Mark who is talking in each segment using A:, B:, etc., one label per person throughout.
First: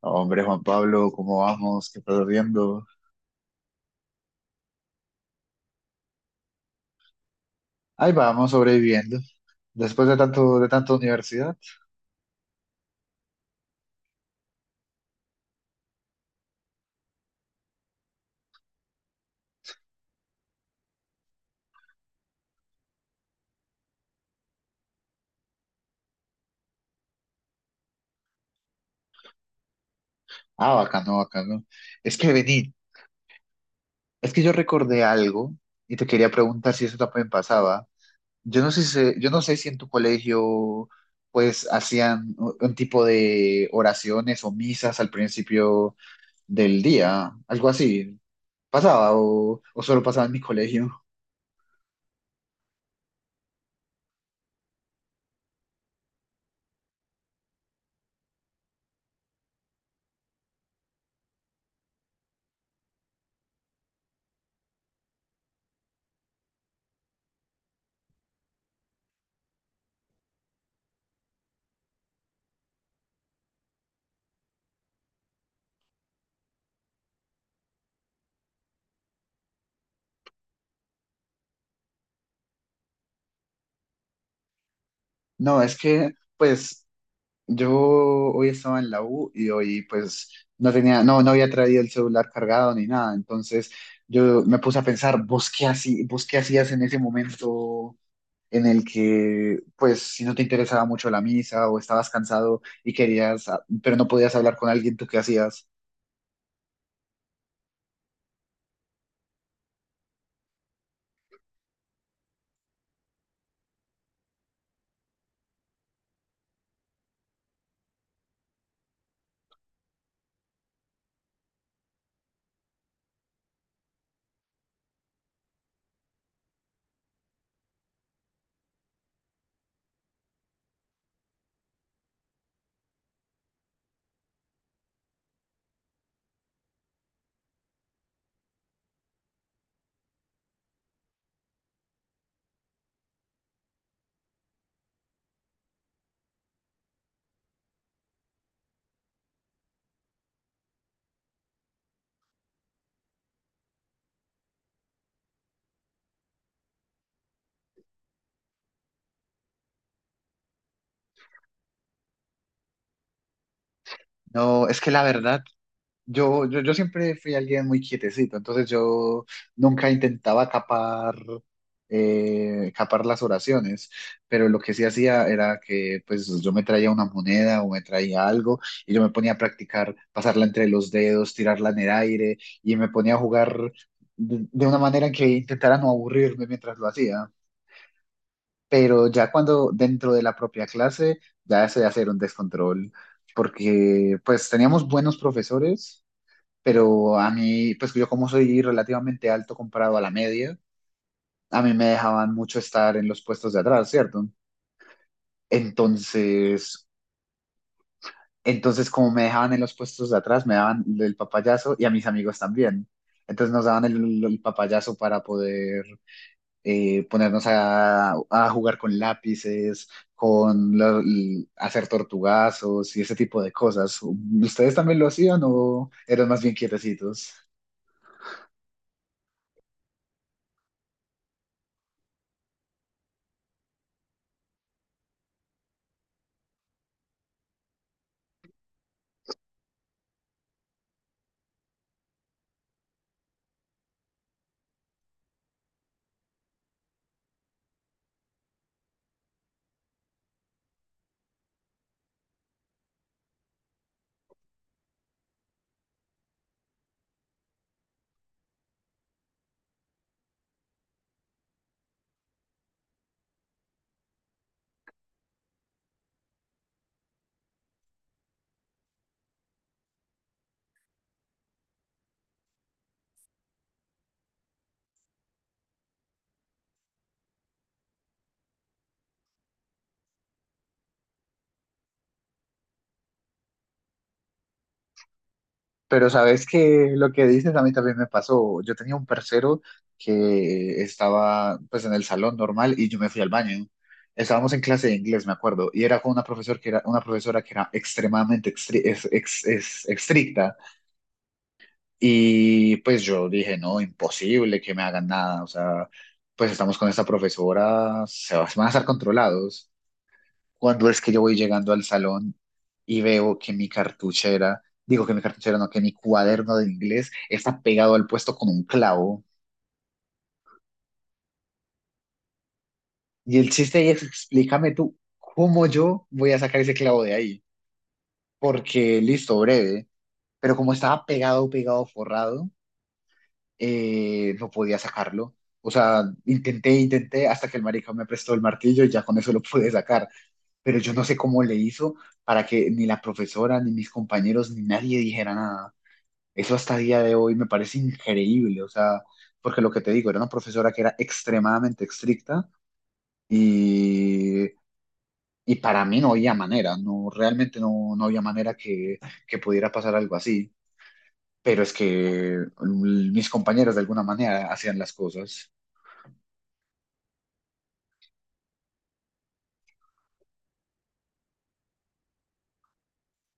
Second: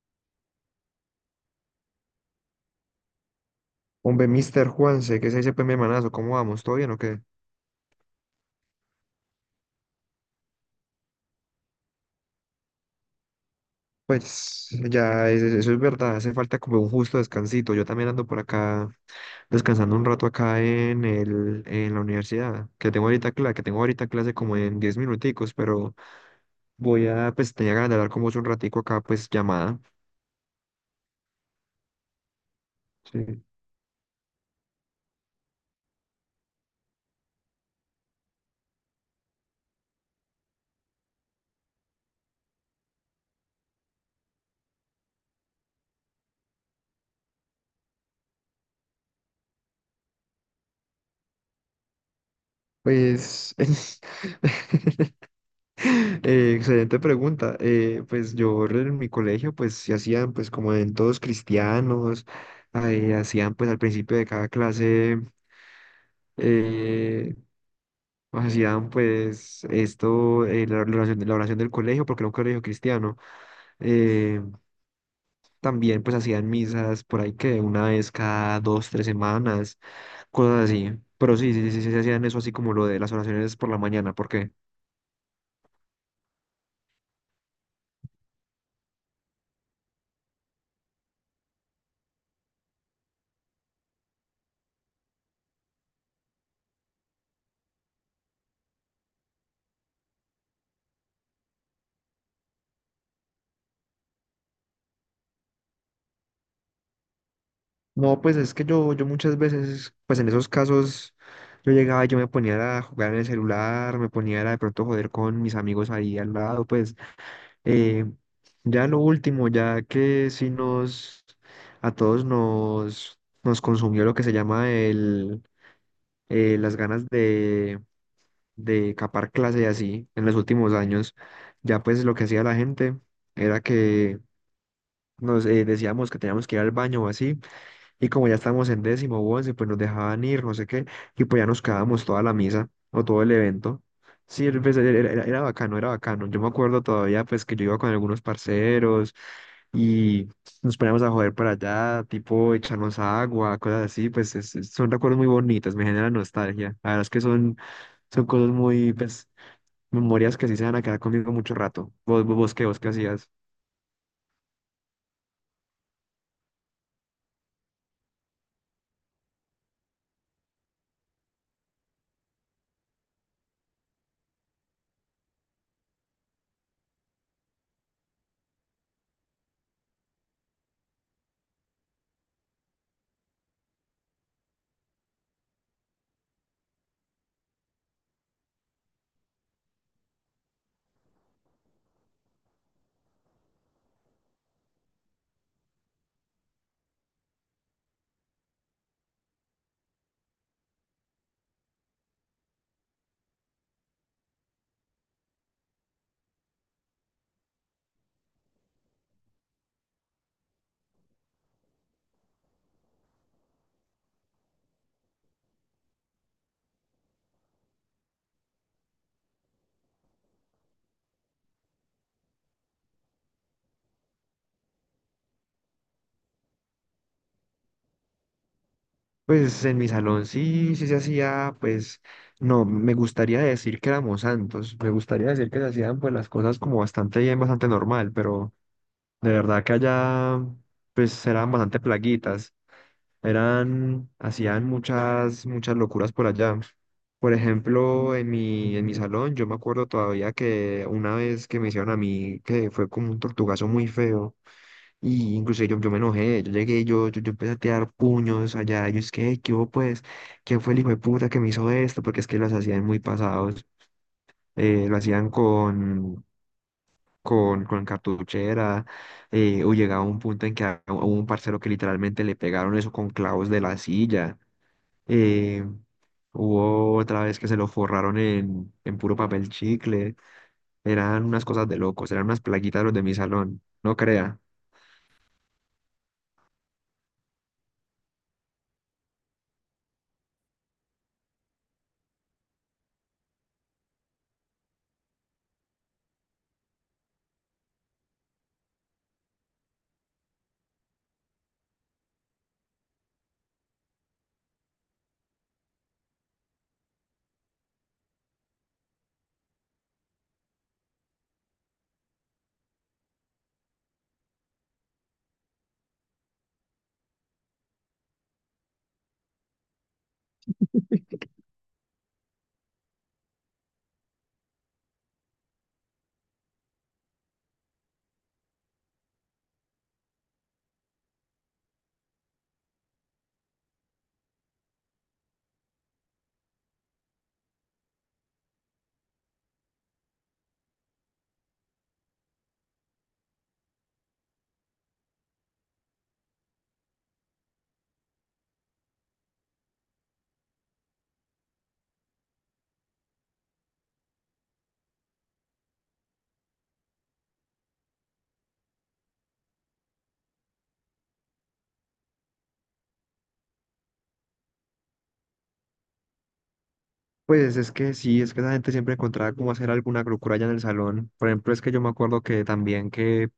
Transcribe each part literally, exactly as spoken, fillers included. A: Hombre, Juan Pablo, ¿cómo vamos? ¿Qué estás viendo?
B: Hombre, Mister Juanse, ¿qué se dice, pues, mi hermanazo? ¿Cómo vamos? ¿Todo bien o qué?
A: Ahí vamos, sobreviviendo. Después de tanto, de tanta universidad.
B: Pues ya, es- es- eso es verdad, hace falta como un justo descansito. Yo también ando por acá descansando un rato acá en el, en la universidad, que tengo ahorita clase, que tengo ahorita clase como en diez minuticos, pero voy a, pues tenía ganas de hablar con vos un ratico acá, pues llamada.
A: Ah, bacano, bacano. Es que vení,
B: Sí.
A: es que yo recordé algo y te quería preguntar si eso también pasaba. Yo no sé si, yo no sé si en tu colegio, pues, hacían un un tipo de oraciones o misas al principio del día, algo así. ¿Pasaba o, o solo pasaba en mi colegio?
B: Pues Eh, excelente pregunta. Eh, pues yo en mi colegio pues se hacían pues como en todos cristianos, ahí hacían pues al principio de cada clase, eh, pues, hacían pues esto, eh, la, la oración, la oración del colegio, porque era un colegio cristiano. Eh, También pues hacían misas por ahí que una vez cada dos, tres semanas, cosas así. Pero sí, sí, sí, sí, sí, se hacían eso así como lo de las oraciones por la mañana, porque
A: No, es que, pues. Yo hoy estaba en la U y hoy pues no tenía, no, no había traído el celular cargado ni nada. Entonces yo me puse a pensar, ¿vos qué así, vos qué hacías en ese momento en el que pues si no te interesaba mucho la misa o estabas cansado y querías, ah, pero no podías hablar con alguien? ¿Tú qué hacías?
B: No, pues es que yo, yo muchas veces, pues en esos casos, yo llegaba y yo me ponía a jugar en el celular, me ponía a de pronto joder con mis amigos ahí al lado, pues eh, ya lo último, ya que sí nos, a todos nos, nos consumió lo que se llama el, eh, las ganas de, de capar clase y así en los últimos años, ya pues lo que hacía la gente era que nos eh, decíamos que teníamos que ir al baño o así y como ya estábamos en décimo o once, pues nos dejaban ir, no sé qué, y pues ya nos quedábamos toda la misa o todo el evento. Sí, el- pues, era, era- era bacano, era bacano. Yo me acuerdo todavía, pues, que yo iba con algunos parceros y nos poníamos a joder para allá, tipo echarnos agua, cosas así, pues es- es- son recuerdos muy bonitos, me generan nostalgia. La verdad es que son, son cosas muy, pues, memorias que sí se van a quedar conmigo mucho rato. ¿Vos, vos, vos qué, vos qué hacías?
A: No, es que la verdad Yo, yo, yo siempre fui alguien muy quietecito, entonces yo nunca intentaba capar, eh, capar las oraciones, pero lo que sí hacía era que pues yo me traía una moneda o me traía algo y yo me ponía a practicar, pasarla entre los dedos, tirarla en el aire y me ponía a jugar de, de una manera que intentara no aburrirme mientras lo hacía. Pero ya cuando dentro de la propia clase ya se hacía un descontrol, porque pues teníamos buenos profesores, pero a mí, pues yo como soy relativamente alto comparado a la media, a mí me dejaban mucho estar en los puestos de atrás, ¿cierto? Entonces, entonces como me dejaban en los puestos de atrás, me daban el papayazo y a mis amigos también. Entonces nos daban el, el papayazo para poder eh, ponernos a, a jugar con lápices, con lo- l- hacer tortugazos y ese tipo de cosas. ¿Ustedes también lo hacían o eran más bien quietecitos?
B: Pues en mi salón sí, sí se hacía, pues no, me gustaría decir que éramos santos, me gustaría decir que se hacían pues las cosas como bastante bien, bastante normal, pero de verdad que allá pues eran bastante plaguitas, eran, hacían muchas, muchas locuras por allá. Por ejemplo, en mi, en mi salón yo me acuerdo todavía que una vez que me hicieron a mí, que fue como un tortugazo muy feo. Y incluso yo, yo me enojé, yo llegué, yo, yo, yo empecé a tirar puños allá, yo es que, ¿qué hubo pues? ¿Quién fue el hijo de puta que me hizo esto? Porque es que los hacían muy pasados, eh, lo hacían con, con, con cartuchera, eh, o llegaba un punto en que a- hubo un parcero que literalmente le pegaron eso con clavos de la silla, eh, hubo otra vez que se lo forraron en, en puro papel chicle, eran unas cosas de locos, eran unas plaguitas los de mi salón, no crea.
A: Pero sabes que lo que dices a mí también me pasó. Yo tenía un parcero que estaba pues en el salón normal y yo me fui al baño. Estábamos en clase de inglés, me acuerdo, y era con una profesora que era una profesora que era extremadamente extri- es- ex- es- estricta y pues yo dije, no, imposible que me hagan nada, o sea, pues estamos con esta profesora, se va- se van a estar controlados, cuando es que yo voy llegando al salón y veo que mi cartuchera, digo que mi cartuchera no, que mi cuaderno de inglés está pegado al puesto con un clavo. Y el chiste ahí es, explícame tú, ¿cómo yo voy a sacar ese clavo de ahí? Porque listo, breve, pero como estaba pegado, pegado, forrado, eh, no podía sacarlo. O sea, intenté, intenté hasta que el marica me prestó el martillo y ya con eso lo pude sacar. Pero yo no sé cómo le hizo para que ni la profesora, ni mis compañeros, ni nadie dijera nada. Eso hasta día de hoy me parece increíble, o sea, porque lo que te digo, era una profesora que era extremadamente estricta y, y para mí no había manera, no, realmente no, no había manera que, que pudiera pasar algo así, pero es que mm, mis compañeros de alguna manera hacían las cosas.
B: Pues es que sí, es que la gente siempre encontraba cómo hacer alguna locura allá en el salón. Por ejemplo, es que yo me acuerdo que también que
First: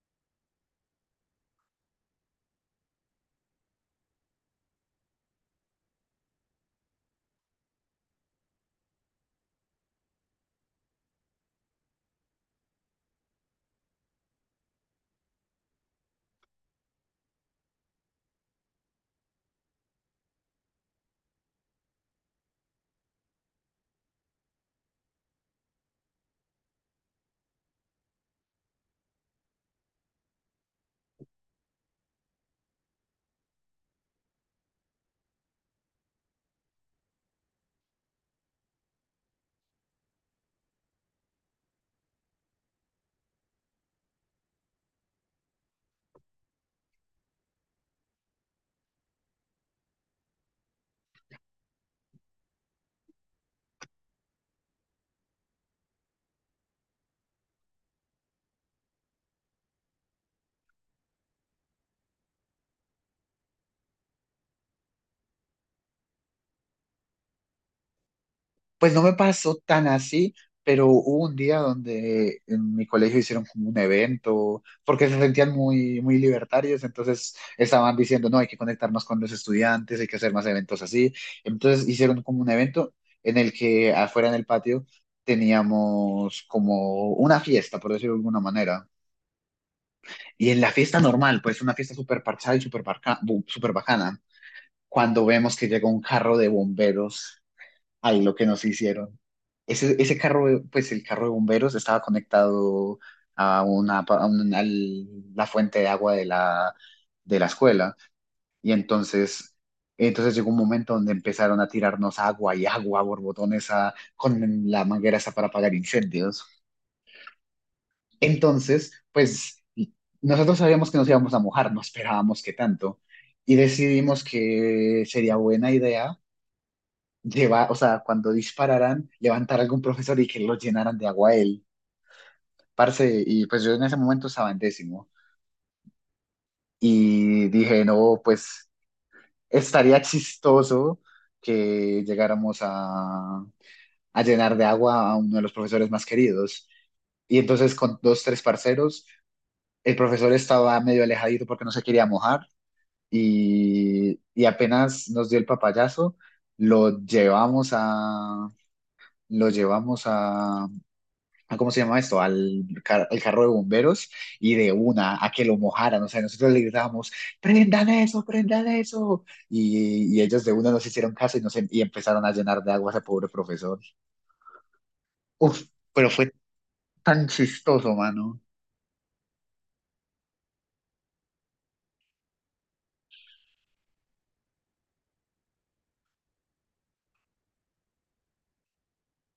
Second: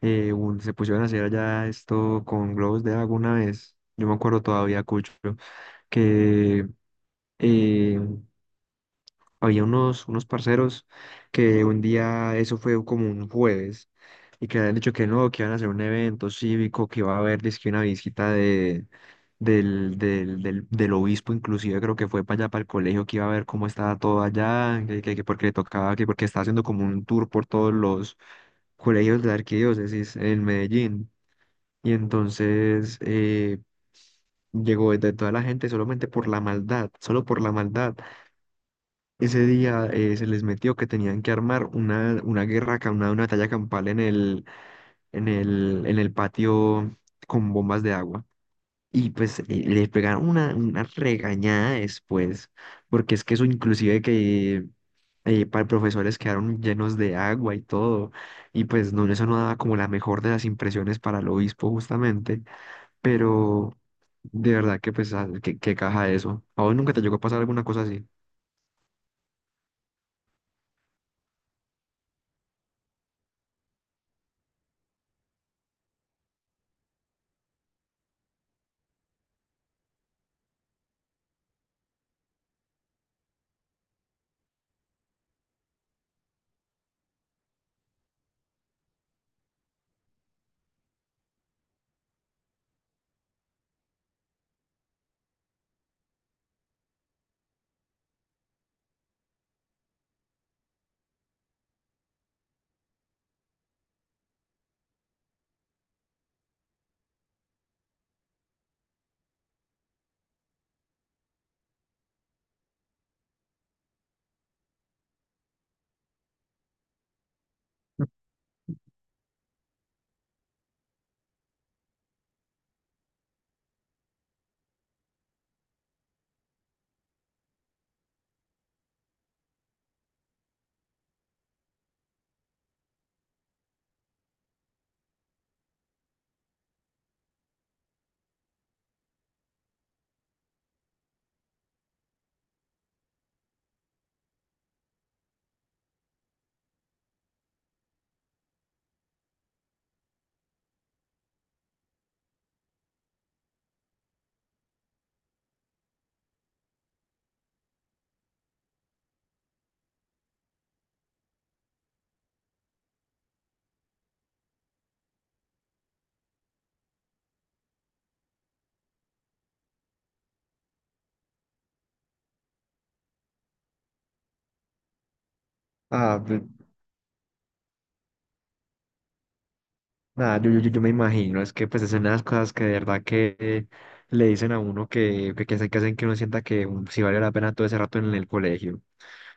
B: eh, un- se pusieron a hacer allá esto con globos de agua una vez. Yo me acuerdo todavía, Cucho, que eh, había unos, unos parceros que un día, eso fue como un jueves, y que habían dicho que no, que iban a hacer un evento cívico, que iba a haber dizque una visita de, del, del, del, del obispo, inclusive creo que fue para allá, para el colegio, que iba a ver cómo estaba todo allá, que, que- que porque le tocaba, que porque estaba haciendo como un tour por todos los colegios de la arquidiócesis en Medellín. Y entonces eh, llegó de toda la gente solamente por la maldad, solo por la maldad ese día eh, se les metió que tenían que armar una, una guerra, acá, una, una batalla campal en el, en el, en el patio con bombas de agua. Y pues eh, les pegaron una, una regañada después, porque es que eso inclusive que eh, para profesores quedaron llenos de agua y todo. Y pues no, eso no daba como la mejor de las impresiones para el obispo justamente, pero de verdad que pues ah, que, que caja eso. ¿A vos nunca te llegó a pasar alguna cosa así?
A: Pues no me pasó tan así, pero hubo un día donde en mi colegio hicieron como un evento, porque se sentían muy, muy libertarios, entonces estaban diciendo, no, hay que conectarnos con los estudiantes, hay que hacer más eventos así. Entonces hicieron como un evento en el que afuera en el patio teníamos como una fiesta, por decirlo de alguna manera. Y en la fiesta normal, pues una fiesta súper parchada y súper barca- bu- súper bacana, cuando vemos que llega un carro de bomberos, ahí lo que nos hicieron. Ese, ese carro, de- pues el carro de bomberos estaba conectado a una, pa- a un- al- la fuente de agua de la, de la escuela. Y entonces, entonces llegó un momento donde empezaron a tirarnos agua y agua, borbotones a, con la manguera esa para apagar incendios. Entonces, pues nosotros sabíamos que nos íbamos a mojar, no esperábamos que tanto. Y decidimos que sería buena idea llevar, o sea, cuando dispararan, levantar a algún profesor y que lo llenaran de agua a él. Parce, y pues yo en ese momento estaba en décimo y dije, no, pues estaría chistoso que llegáramos a, a llenar de agua a uno de los profesores más queridos. Y entonces con dos, tres parceros, el profesor estaba medio alejadito porque no se quería mojar y, y apenas nos dio el papayazo, lo llevamos a, lo llevamos a, a- ¿cómo se llama esto? Al, car- al carro de bomberos y de una a que lo mojaran. O sea, nosotros le gritábamos, prendan eso, prendan eso. Y, y ellos de una nos hicieron caso y, nos, em- y empezaron a llenar de agua a ese pobre profesor. Uf, pero
B: Ah,
A: fue
B: pe-
A: tan chistoso, mano.
B: Nada, yo, yo, yo yo me imagino, es que pues es una de las cosas que de verdad que le dicen a uno que, que, que hacen, que hacen que uno sienta que um, sí vale la pena todo ese rato en el colegio,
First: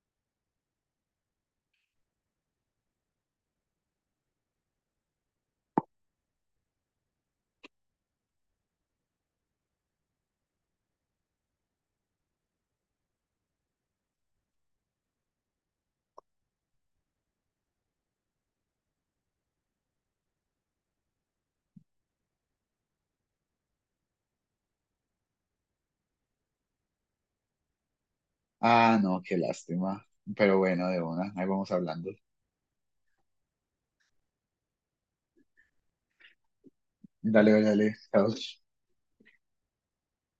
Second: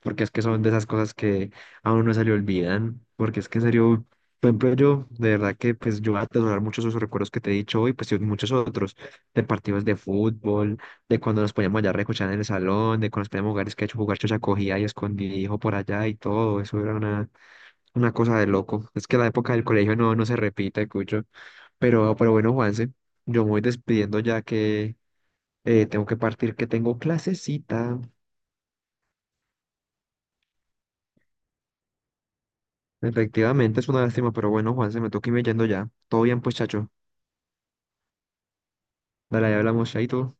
B: porque es que son de esas cosas que a uno no se le olvidan, porque es que en serio, por ejemplo yo, de verdad que pues yo voy a atesorar muchos de esos recuerdos que te he dicho hoy, pues y muchos otros, de partidos de fútbol, de cuando nos poníamos allá a recochar en el salón, de cuando nos poníamos a jugar, es que he hecho jugar chocha cogía y escondidillo por allá y todo, eso era una, una cosa de loco, es que la época del colegio no, no se repite, Cucho. Pero, pero bueno, Juanse, yo me voy despidiendo ya que eh, tengo que partir, que tengo clasecita.
A: Ah, no, qué lástima. Pero bueno, de una, ahí vamos hablando.
B: Efectivamente, es una lástima, pero bueno, Juanse, me toca irme yendo ya. Todo bien, pues, chacho.
A: Dale, dale, dale. Chao.
B: Dale, ya hablamos, chaito.